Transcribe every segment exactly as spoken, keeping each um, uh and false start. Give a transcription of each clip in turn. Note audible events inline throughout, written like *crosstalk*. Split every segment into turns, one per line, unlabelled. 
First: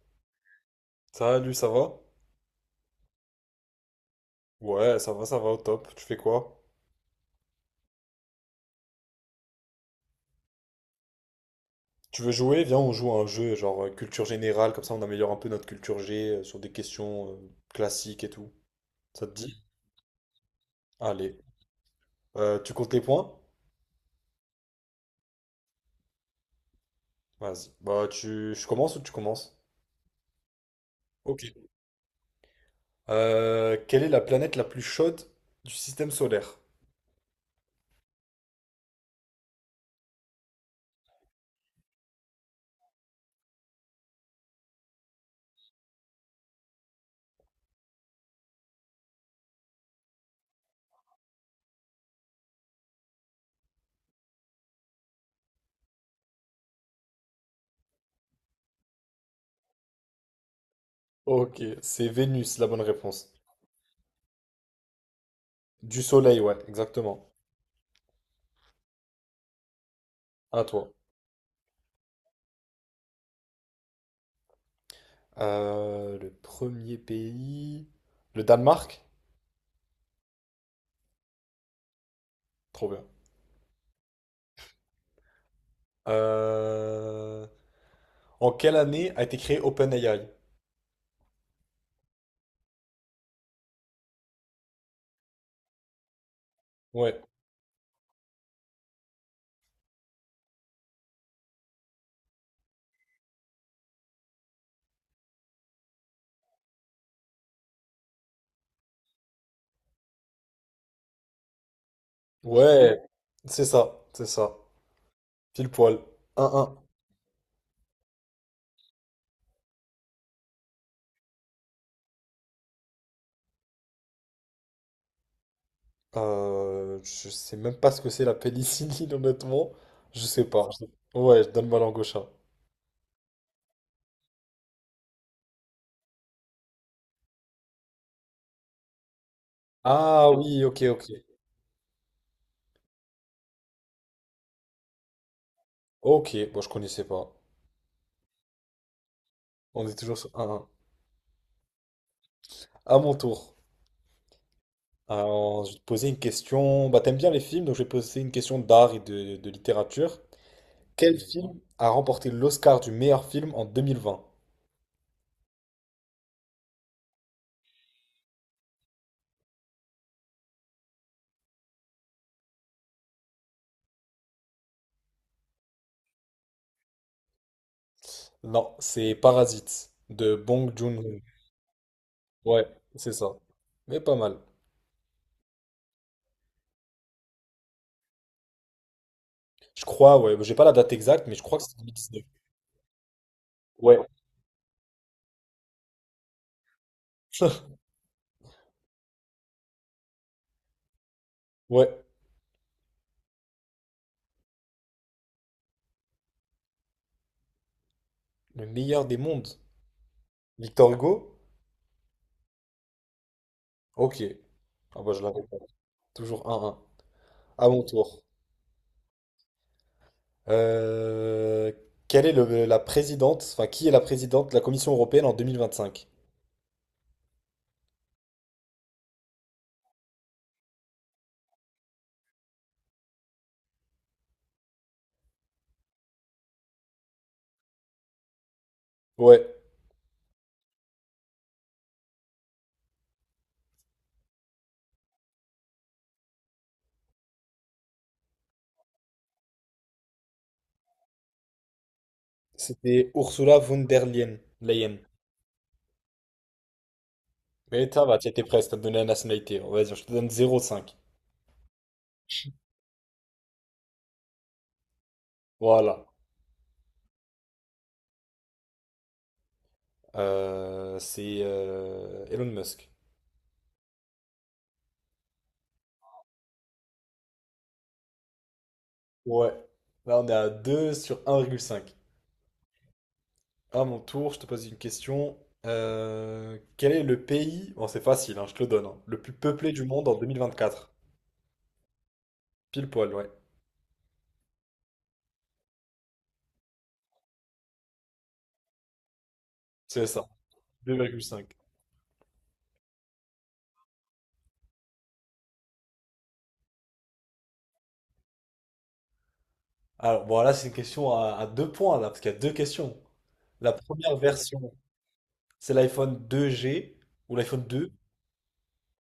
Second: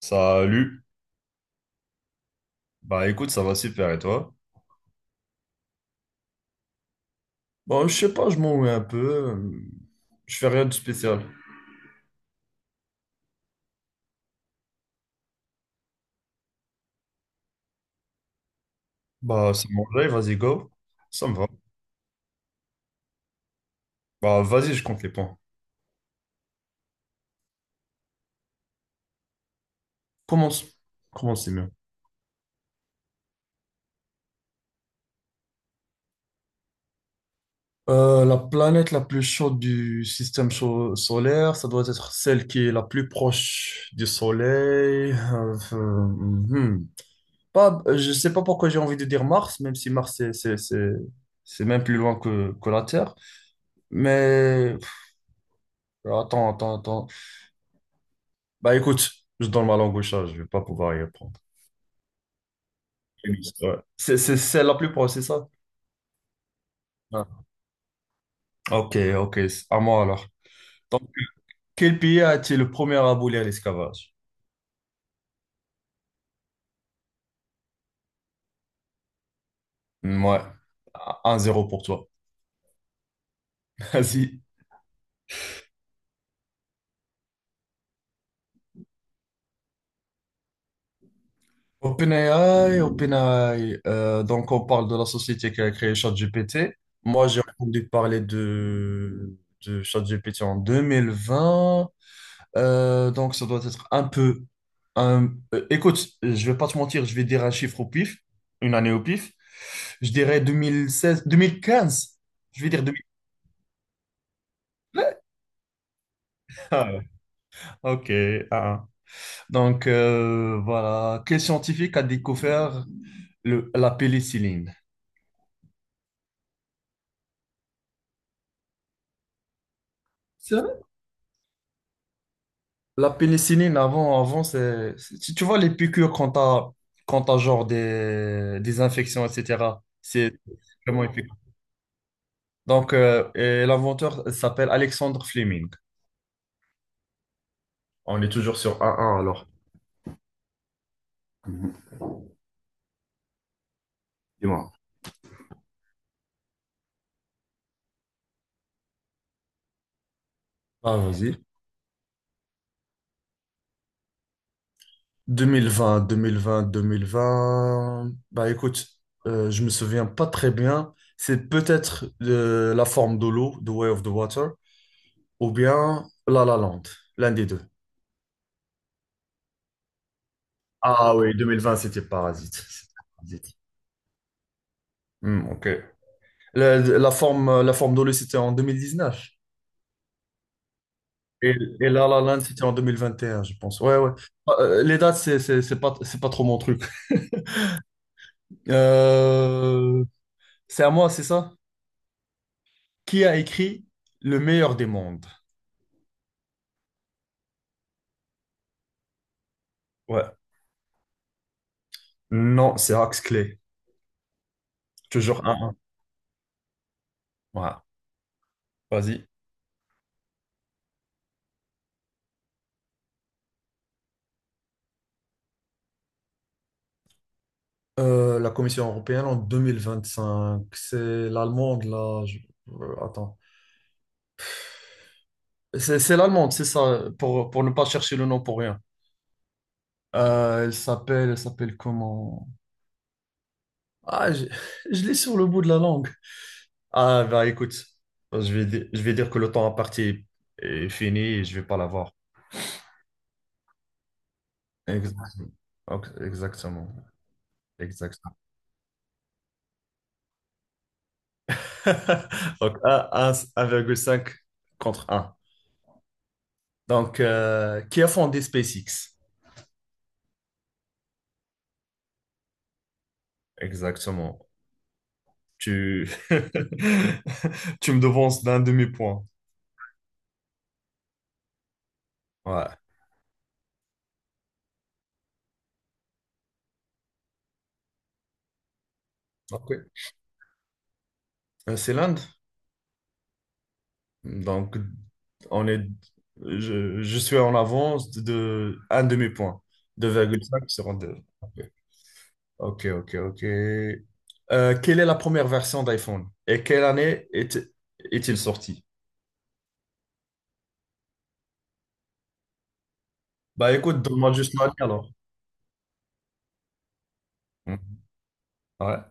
Salut.
Salut, ça va?
Bah écoute, ça va super et toi?
Ouais, ça va, ça va, au top. Tu fais quoi?
Bon, je sais pas, je m'ennuie un peu. euh, Je fais rien de spécial.
Tu veux jouer? Viens, on joue à un jeu genre euh, culture générale, comme ça on améliore un peu notre culture G euh, sur des questions euh, classiques et tout. Ça te
Bah
dit?
c'est mon live, vas-y go. Ça me
Allez.
va.
Euh, tu comptes les points?
Bah vas-y, je compte les points.
Vas-y. Bah, tu... Je commence ou tu commences?
Commence.
Ok.
Commence, c'est mieux.
Euh, quelle est la planète la plus chaude du système solaire?
Euh, la planète la plus chaude du système cho- solaire, ça doit être celle qui est la plus proche du Soleil. Euh, euh, hmm. Pas, euh, je sais pas pourquoi j'ai envie de dire Mars, même si Mars c'est c'est- c'est- c'est même plus loin que, que la Terre. Mais pff, attends, attends, attends. Bah écoute, je donne ma langue au chat, je vais pas pouvoir y répondre.
Ok, c'est Vénus, la bonne réponse.
Ouais. C'est c'est celle la plus proche, c'est ça?
Du Soleil, ouais, exactement.
Ah. Ok, ok, c'est à moi alors.
À toi.
Donc, quel pays a été le premier à abolir l'esclavage?
Euh, le premier pays... Le Danemark?
Ouais, un zéro pour toi.
Trop bien.
*laughs* Vas-y.
Euh, En quelle année a été créé OpenAI?
OpenAI, OpenAI. euh, donc, on parle de la société qui a créé ChatGPT.
Ouais.
Moi, j'ai entendu parler de, de ChatGPT en deux mille vingt. Euh, donc, ça doit être un peu. un- euh, écoute, je vais pas te mentir, je vais dire un chiffre au pif, une année au pif. Je dirais deux mille seize, deux mille quinze. Je vais dire
Ouais,
deux mille quinze.
c'est ça, c'est ça. Pile poil. Un
Ah, ouais. Ok. Ah. Ah. Donc, euh, voilà. Quel scientifique a découvert le- la pénicilline?
un. Euh, je sais même pas ce que c'est la pénicilline, *laughs* honnêtement. Je sais
C'est vrai?
pas. Je- Ouais, je donne ma langue au chat.
La pénicilline, avant, avant c'est, c'est- tu tu vois les piqûres quand t'as, quand t'as genre des, des infections, et cetera.
Ah
C'est
oui, ok,
vraiment
ok.
Donc, euh, et l'inventeur s'appelle Alexandre Fleming.
Ok, bon, je connaissais pas.
On est toujours sur un un alors.
On est toujours sur un partout. À mon tour.
Dis-moi.
Alors, je vais te poser une question. Bah, t'aimes bien les films, donc je vais te poser une question d'art et de, de littérature.
Ah,
Quel
vas-y.
film a remporté l'Oscar du meilleur film en deux mille vingt?
deux mille vingt, deux mille vingt, deux mille vingt. Bah écoute, euh, je me souviens pas très bien. C'est peut-être euh, la forme de l'eau, The Way of the Water, ou bien La La Land, l'un des deux.
Non, c'est Parasite de Bong
Ah
Joon-ho.
oui, deux mille vingt, c'était Parasite.
Ouais,
C'était
c'est ça.
Parasite.
Mais pas mal.
Hmm, ok. La, la forme, la forme de l'eau, c'était en deux mille dix-neuf.
Je crois, ouais, j'ai pas la date exacte, mais je
Et,
crois que c'est
et La La
deux mille dix-neuf.
Land, c'était en deux mille vingt et un, je pense. Ouais,
Ouais.
ouais. Ah. Euh, les dates, c'est c'est- c'est pas, c'est pas trop mon truc.
*laughs*
Euh, c'est à moi, c'est ça?
Ouais,
Qui a écrit Le meilleur des mondes?
le meilleur des mondes.
Ouais.
Victor Hugo?
Non, c'est Axe Clay.
Ok. Ah bah je l'avais
Toujours
pas.
un. 1
Toujours un un. À mon
Voilà.
tour.
Vas-y.
Euh, Quelle est le- la présidente, enfin qui est la présidente de la Commission européenne en deux mille vingt-cinq?
Euh, la Commission européenne en deux mille vingt-cinq. C'est l'allemande, là. je- euh, attends. C'est c'est l'allemande, c'est ça, pour, pour ne pas chercher le nom pour rien.
Ouais,
Euh, elle s'appelle, elle s'appelle comment? Ah, je, je l'ai sur le bout de la langue. Ah, bah écoute, je vais, di- je vais dire que le temps à partir est fini et je vais pas l'avoir.
c'était Ursula von der Leyen. Leyen.
Exactement. Ok, exactement.
Mais ça va, tu
Exactement.
étais presque, t'as donné la nationalité. On va dire, je te donne zéro virgule cinq.
*laughs* Donc, un- un- 1,5 contre un.
Voilà.
Donc, euh, qui a fondé SpaceX?
Euh, c'est euh, Elon Musk.
Exactement. Tu, *laughs* tu me devances d'un demi-point.
Ouais. Là, on est à deux sur un virgule cinq.
Ouais.
À mon tour, je te pose une question. Euh, quel est le pays, bon, c'est facile, hein, je te le donne, hein, le plus peuplé
Ok.
du monde en deux mille vingt quatre?
Euh, C'est l'Inde.
Pile poil, ouais.
Donc, on est, je, je suis en avance de un demi-point.
C'est
deux
ça,
virgule cinq sur
deux
deux.
virgule cinq
Ok, ok, ok. Euh, quelle est la première version d'iPhone et quelle année est, est-il sorti?
Alors, bon, là, c'est une question à, à deux points, là, parce qu'il y a deux questions. La
Bah écoute,
première
donne-moi juste
version,
l'année alors.
c'est l'iPhone deux g ou l'iPhone deux
Hmm. Ouais,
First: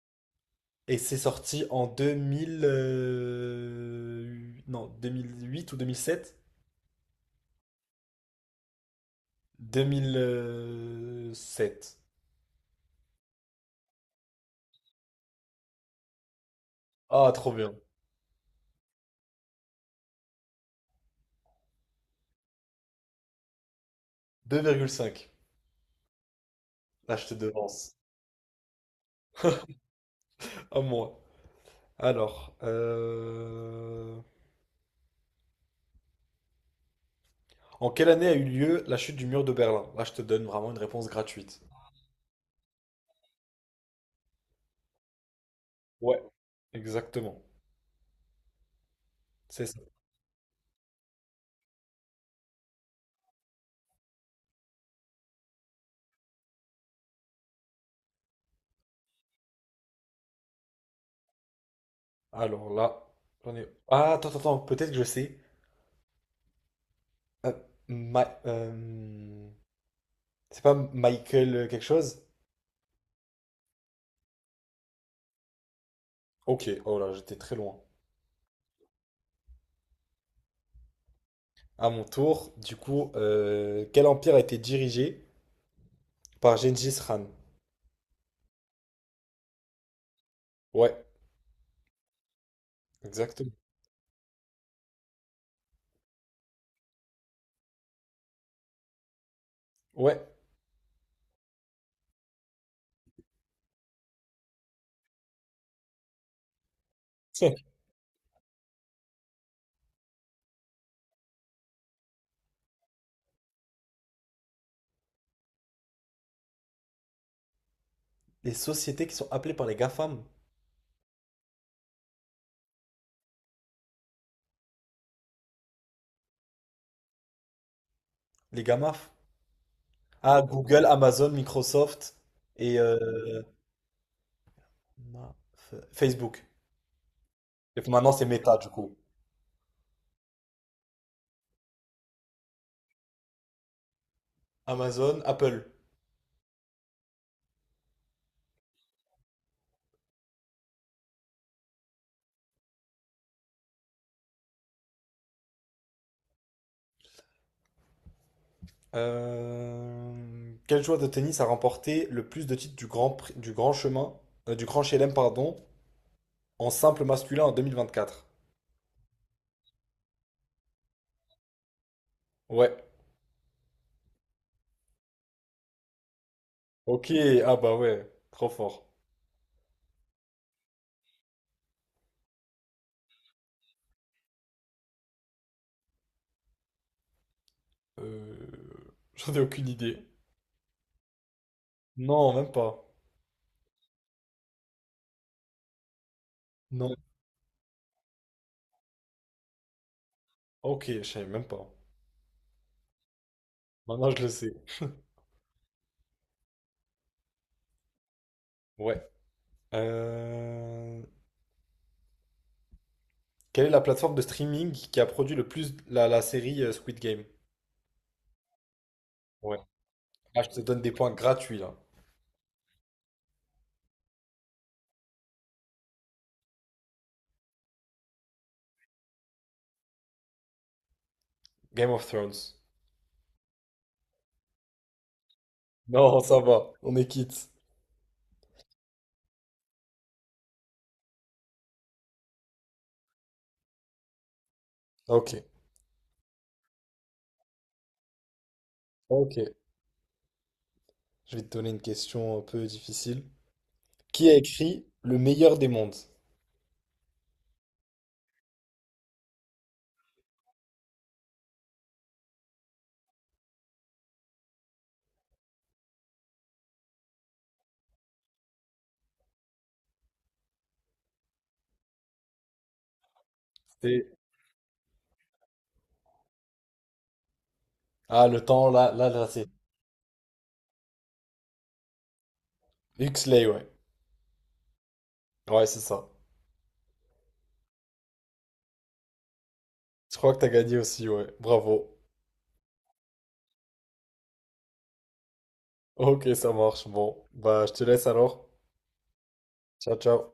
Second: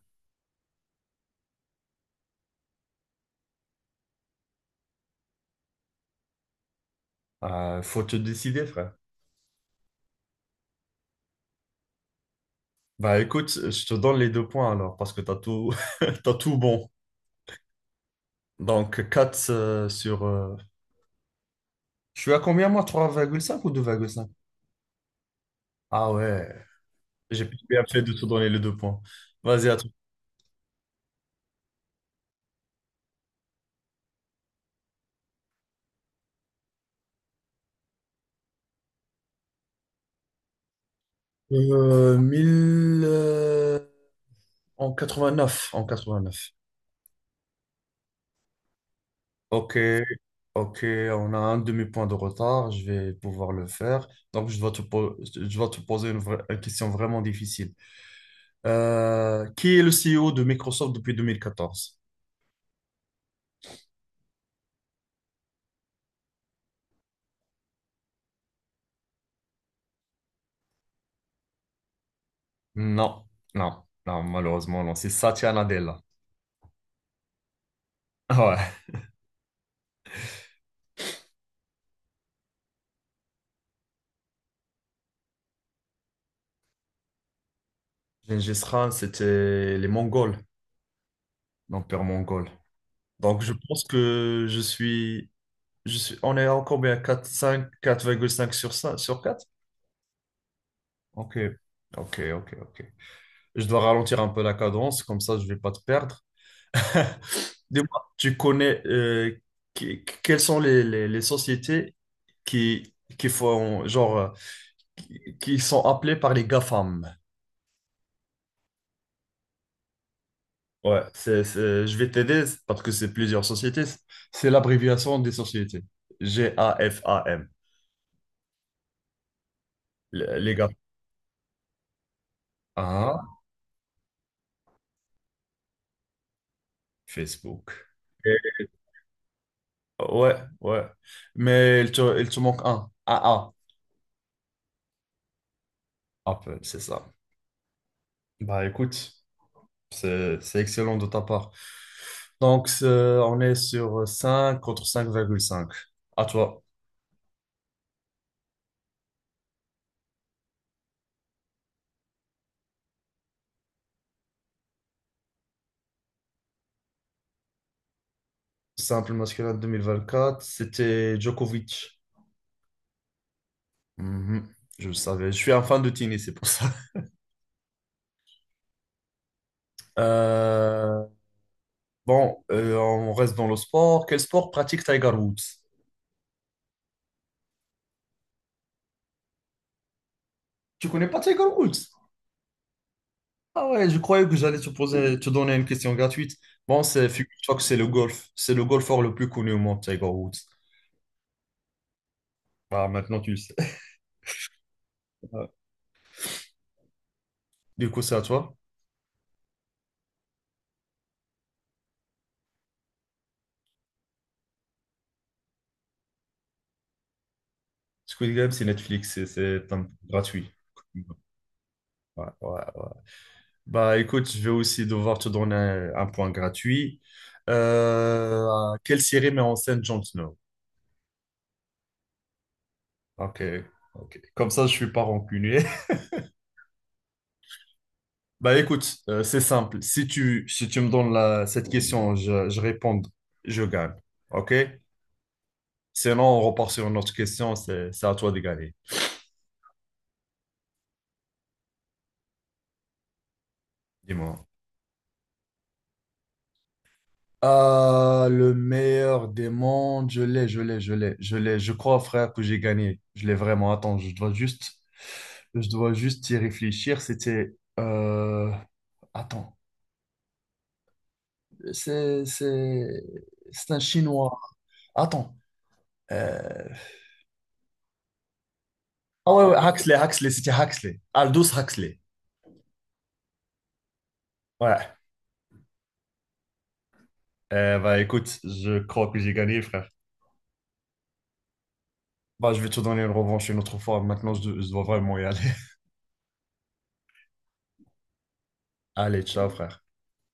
et c'est sorti en deux mille, euh, non, deux mille huit ou deux mille sept.
Euh, faut te décider, frère.
deux mille sept.
Bah écoute, je te donne les deux points alors parce que t'as tout, *laughs* t'as tout bon.
Ah, trop bien.
Donc quatre euh, sur. euh, Je suis à combien moi? Trois virgule cinq ou deux virgule cinq?
deux virgule cinq.
Ah ouais,
Là, je te
j'ai bien
devance.
fait de te donner les deux points. Vas-y, à toi.
À moi. Alors, euh, en quelle année a eu lieu la chute du mur de Berlin? Là, je te donne vraiment une réponse gratuite.
Euh, mille, euh, en quatre-vingt-neuf, en
Ouais,
neuf
exactement. C'est
Ok.
ça.
Ok, on a un demi-point de retard, je vais pouvoir le faire. Donc, je dois te, po- je dois te poser une, vraie- une question vraiment difficile. Euh, qui est le C E O de Microsoft depuis deux mille quatorze?
Alors là, j'en ai... Ah, attends, attends, attends, peut-être que je sais. Euh, Ma- euh, C'est pas Michael euh, quelque chose?
Non, non, non, malheureusement, non. C'est Satya Nadella. *laughs*
Ok, oh là, j'étais très loin.
Ah. Ouais.
À mon tour, du coup, euh, quel empire a été dirigé par Gengis Khan?
Gengis Khan, c'était les Mongols,
Ouais.
l'empire mongol. Donc, je
Exactement.
pense que je suis, je suis, on est encore bien à quatre, cinq, quatre virgule cinq sur cinq, sur quatre?
Ouais.
Ok, ok, ok, ok. Je dois ralentir un peu la cadence, comme ça, je vais pas te perdre. *laughs* Dis-moi, tu connais euh, que- quelles sont les, les, les sociétés qui, qui font genre euh, qui, qui sont appelées par les GAFAM.
Les sociétés qui sont appelées par les GAFAM,
Ouais, c'est, c'est- je vais t'aider parce que c'est plusieurs sociétés. C'est l'abréviation des sociétés. G-A-F-A-M.
les GAMAF.
Les
Ah,
les GAFAM.
Google, Amazon, Microsoft et euh,
Ah,
Ma- F- Facebook. Et
Facebook.
maintenant, c'est Meta,
Et-
du coup.
ouais, ouais. Mais il te, il te manque un. A A.
Amazon, Apple.
Apple, c'est ça. Bah écoute. C'est c'est excellent de ta part. Donc, c'est- on est sur cinq contre cinq virgule cinq. À toi.
Euh, Quel joueur de tennis a remporté le plus de titres du Grand, Prix- du Grand Chemin, euh, du Grand Chelem, pardon, en simple masculin en deux mille vingt-quatre?
Simple masculin deux mille vingt quatre c'était Djokovic.
Ouais.
Mhm, je le savais. Je suis un fan de tennis, c'est pour ça. *laughs*
Ok, ah bah ouais, trop fort.
Euh, bon, euh, on reste dans le sport. Quel sport pratique Tiger Woods?
Euh, *laughs* J'en ai aucune idée.
Tu connais pas Tiger Woods?
Non, même pas.
Ah ouais, je croyais que j'allais te poser, te donner une question gratuite. Bon,
Non.
c'est, figure-toi que c'est le golf. C'est le golfeur le plus connu au monde, Tiger Woods.
Ok, je savais même pas.
Ah, maintenant tu le sais.
Maintenant, je le sais.
*laughs* Du coup, c'est à toi.
Ouais. Euh, Quelle est la plateforme de streaming qui a produit le plus la, la série euh, Squid Game?
Squid Game, c'est Netflix, c'est
Ouais.
c'est un-
Là, je
gratuit.
te donne des points gratuits, là.
Ouais, ouais, ouais. Bah écoute, je vais aussi devoir te donner un, un point gratuit. Euh, quelle série met en scène Jon Snow?
Game of Thrones.
Ok, ok. Comme ça, je suis pas rancunier. *laughs*
Non, ça va. On est quitte.
Bah écoute, euh, c'est simple. Si tu, si tu me donnes la, cette question, je, je réponds, je gagne. Ok?
Ok.
Sinon, on repart sur une autre question, c'est c'est à toi de gagner.
Ok. Je vais te donner une question un peu difficile. Qui a
Dis-moi.
écrit Le meilleur des mondes?
Ah, le meilleur des mondes, je l'ai, je l'ai, je l'ai, je l'ai. Je crois, frère, que j'ai gagné. Je l'ai vraiment. Attends, je dois juste, je dois juste y réfléchir. C'était, euh, attends, c'est, c'est, c'est un
C'est...
Chinois. Attends. euh,
Ah, le temps, là, là, là,
Ah ouais,
c'est...
ouais, Huxley, Huxley, c'était Huxley. Aldous Huxley.
Huxley, ouais.
Ouais.
Ouais, c'est ça.
Euh, bah écoute, je crois que j'ai gagné, frère.
Je crois que t'as gagné aussi, ouais. Bravo.
Bah, je vais te donner une revanche une autre fois. Maintenant, je, je dois vraiment y aller.
Ok, ça marche. Bon. Bah, je te laisse alors.
*laughs* Allez, ciao, frère.
Ciao, ciao.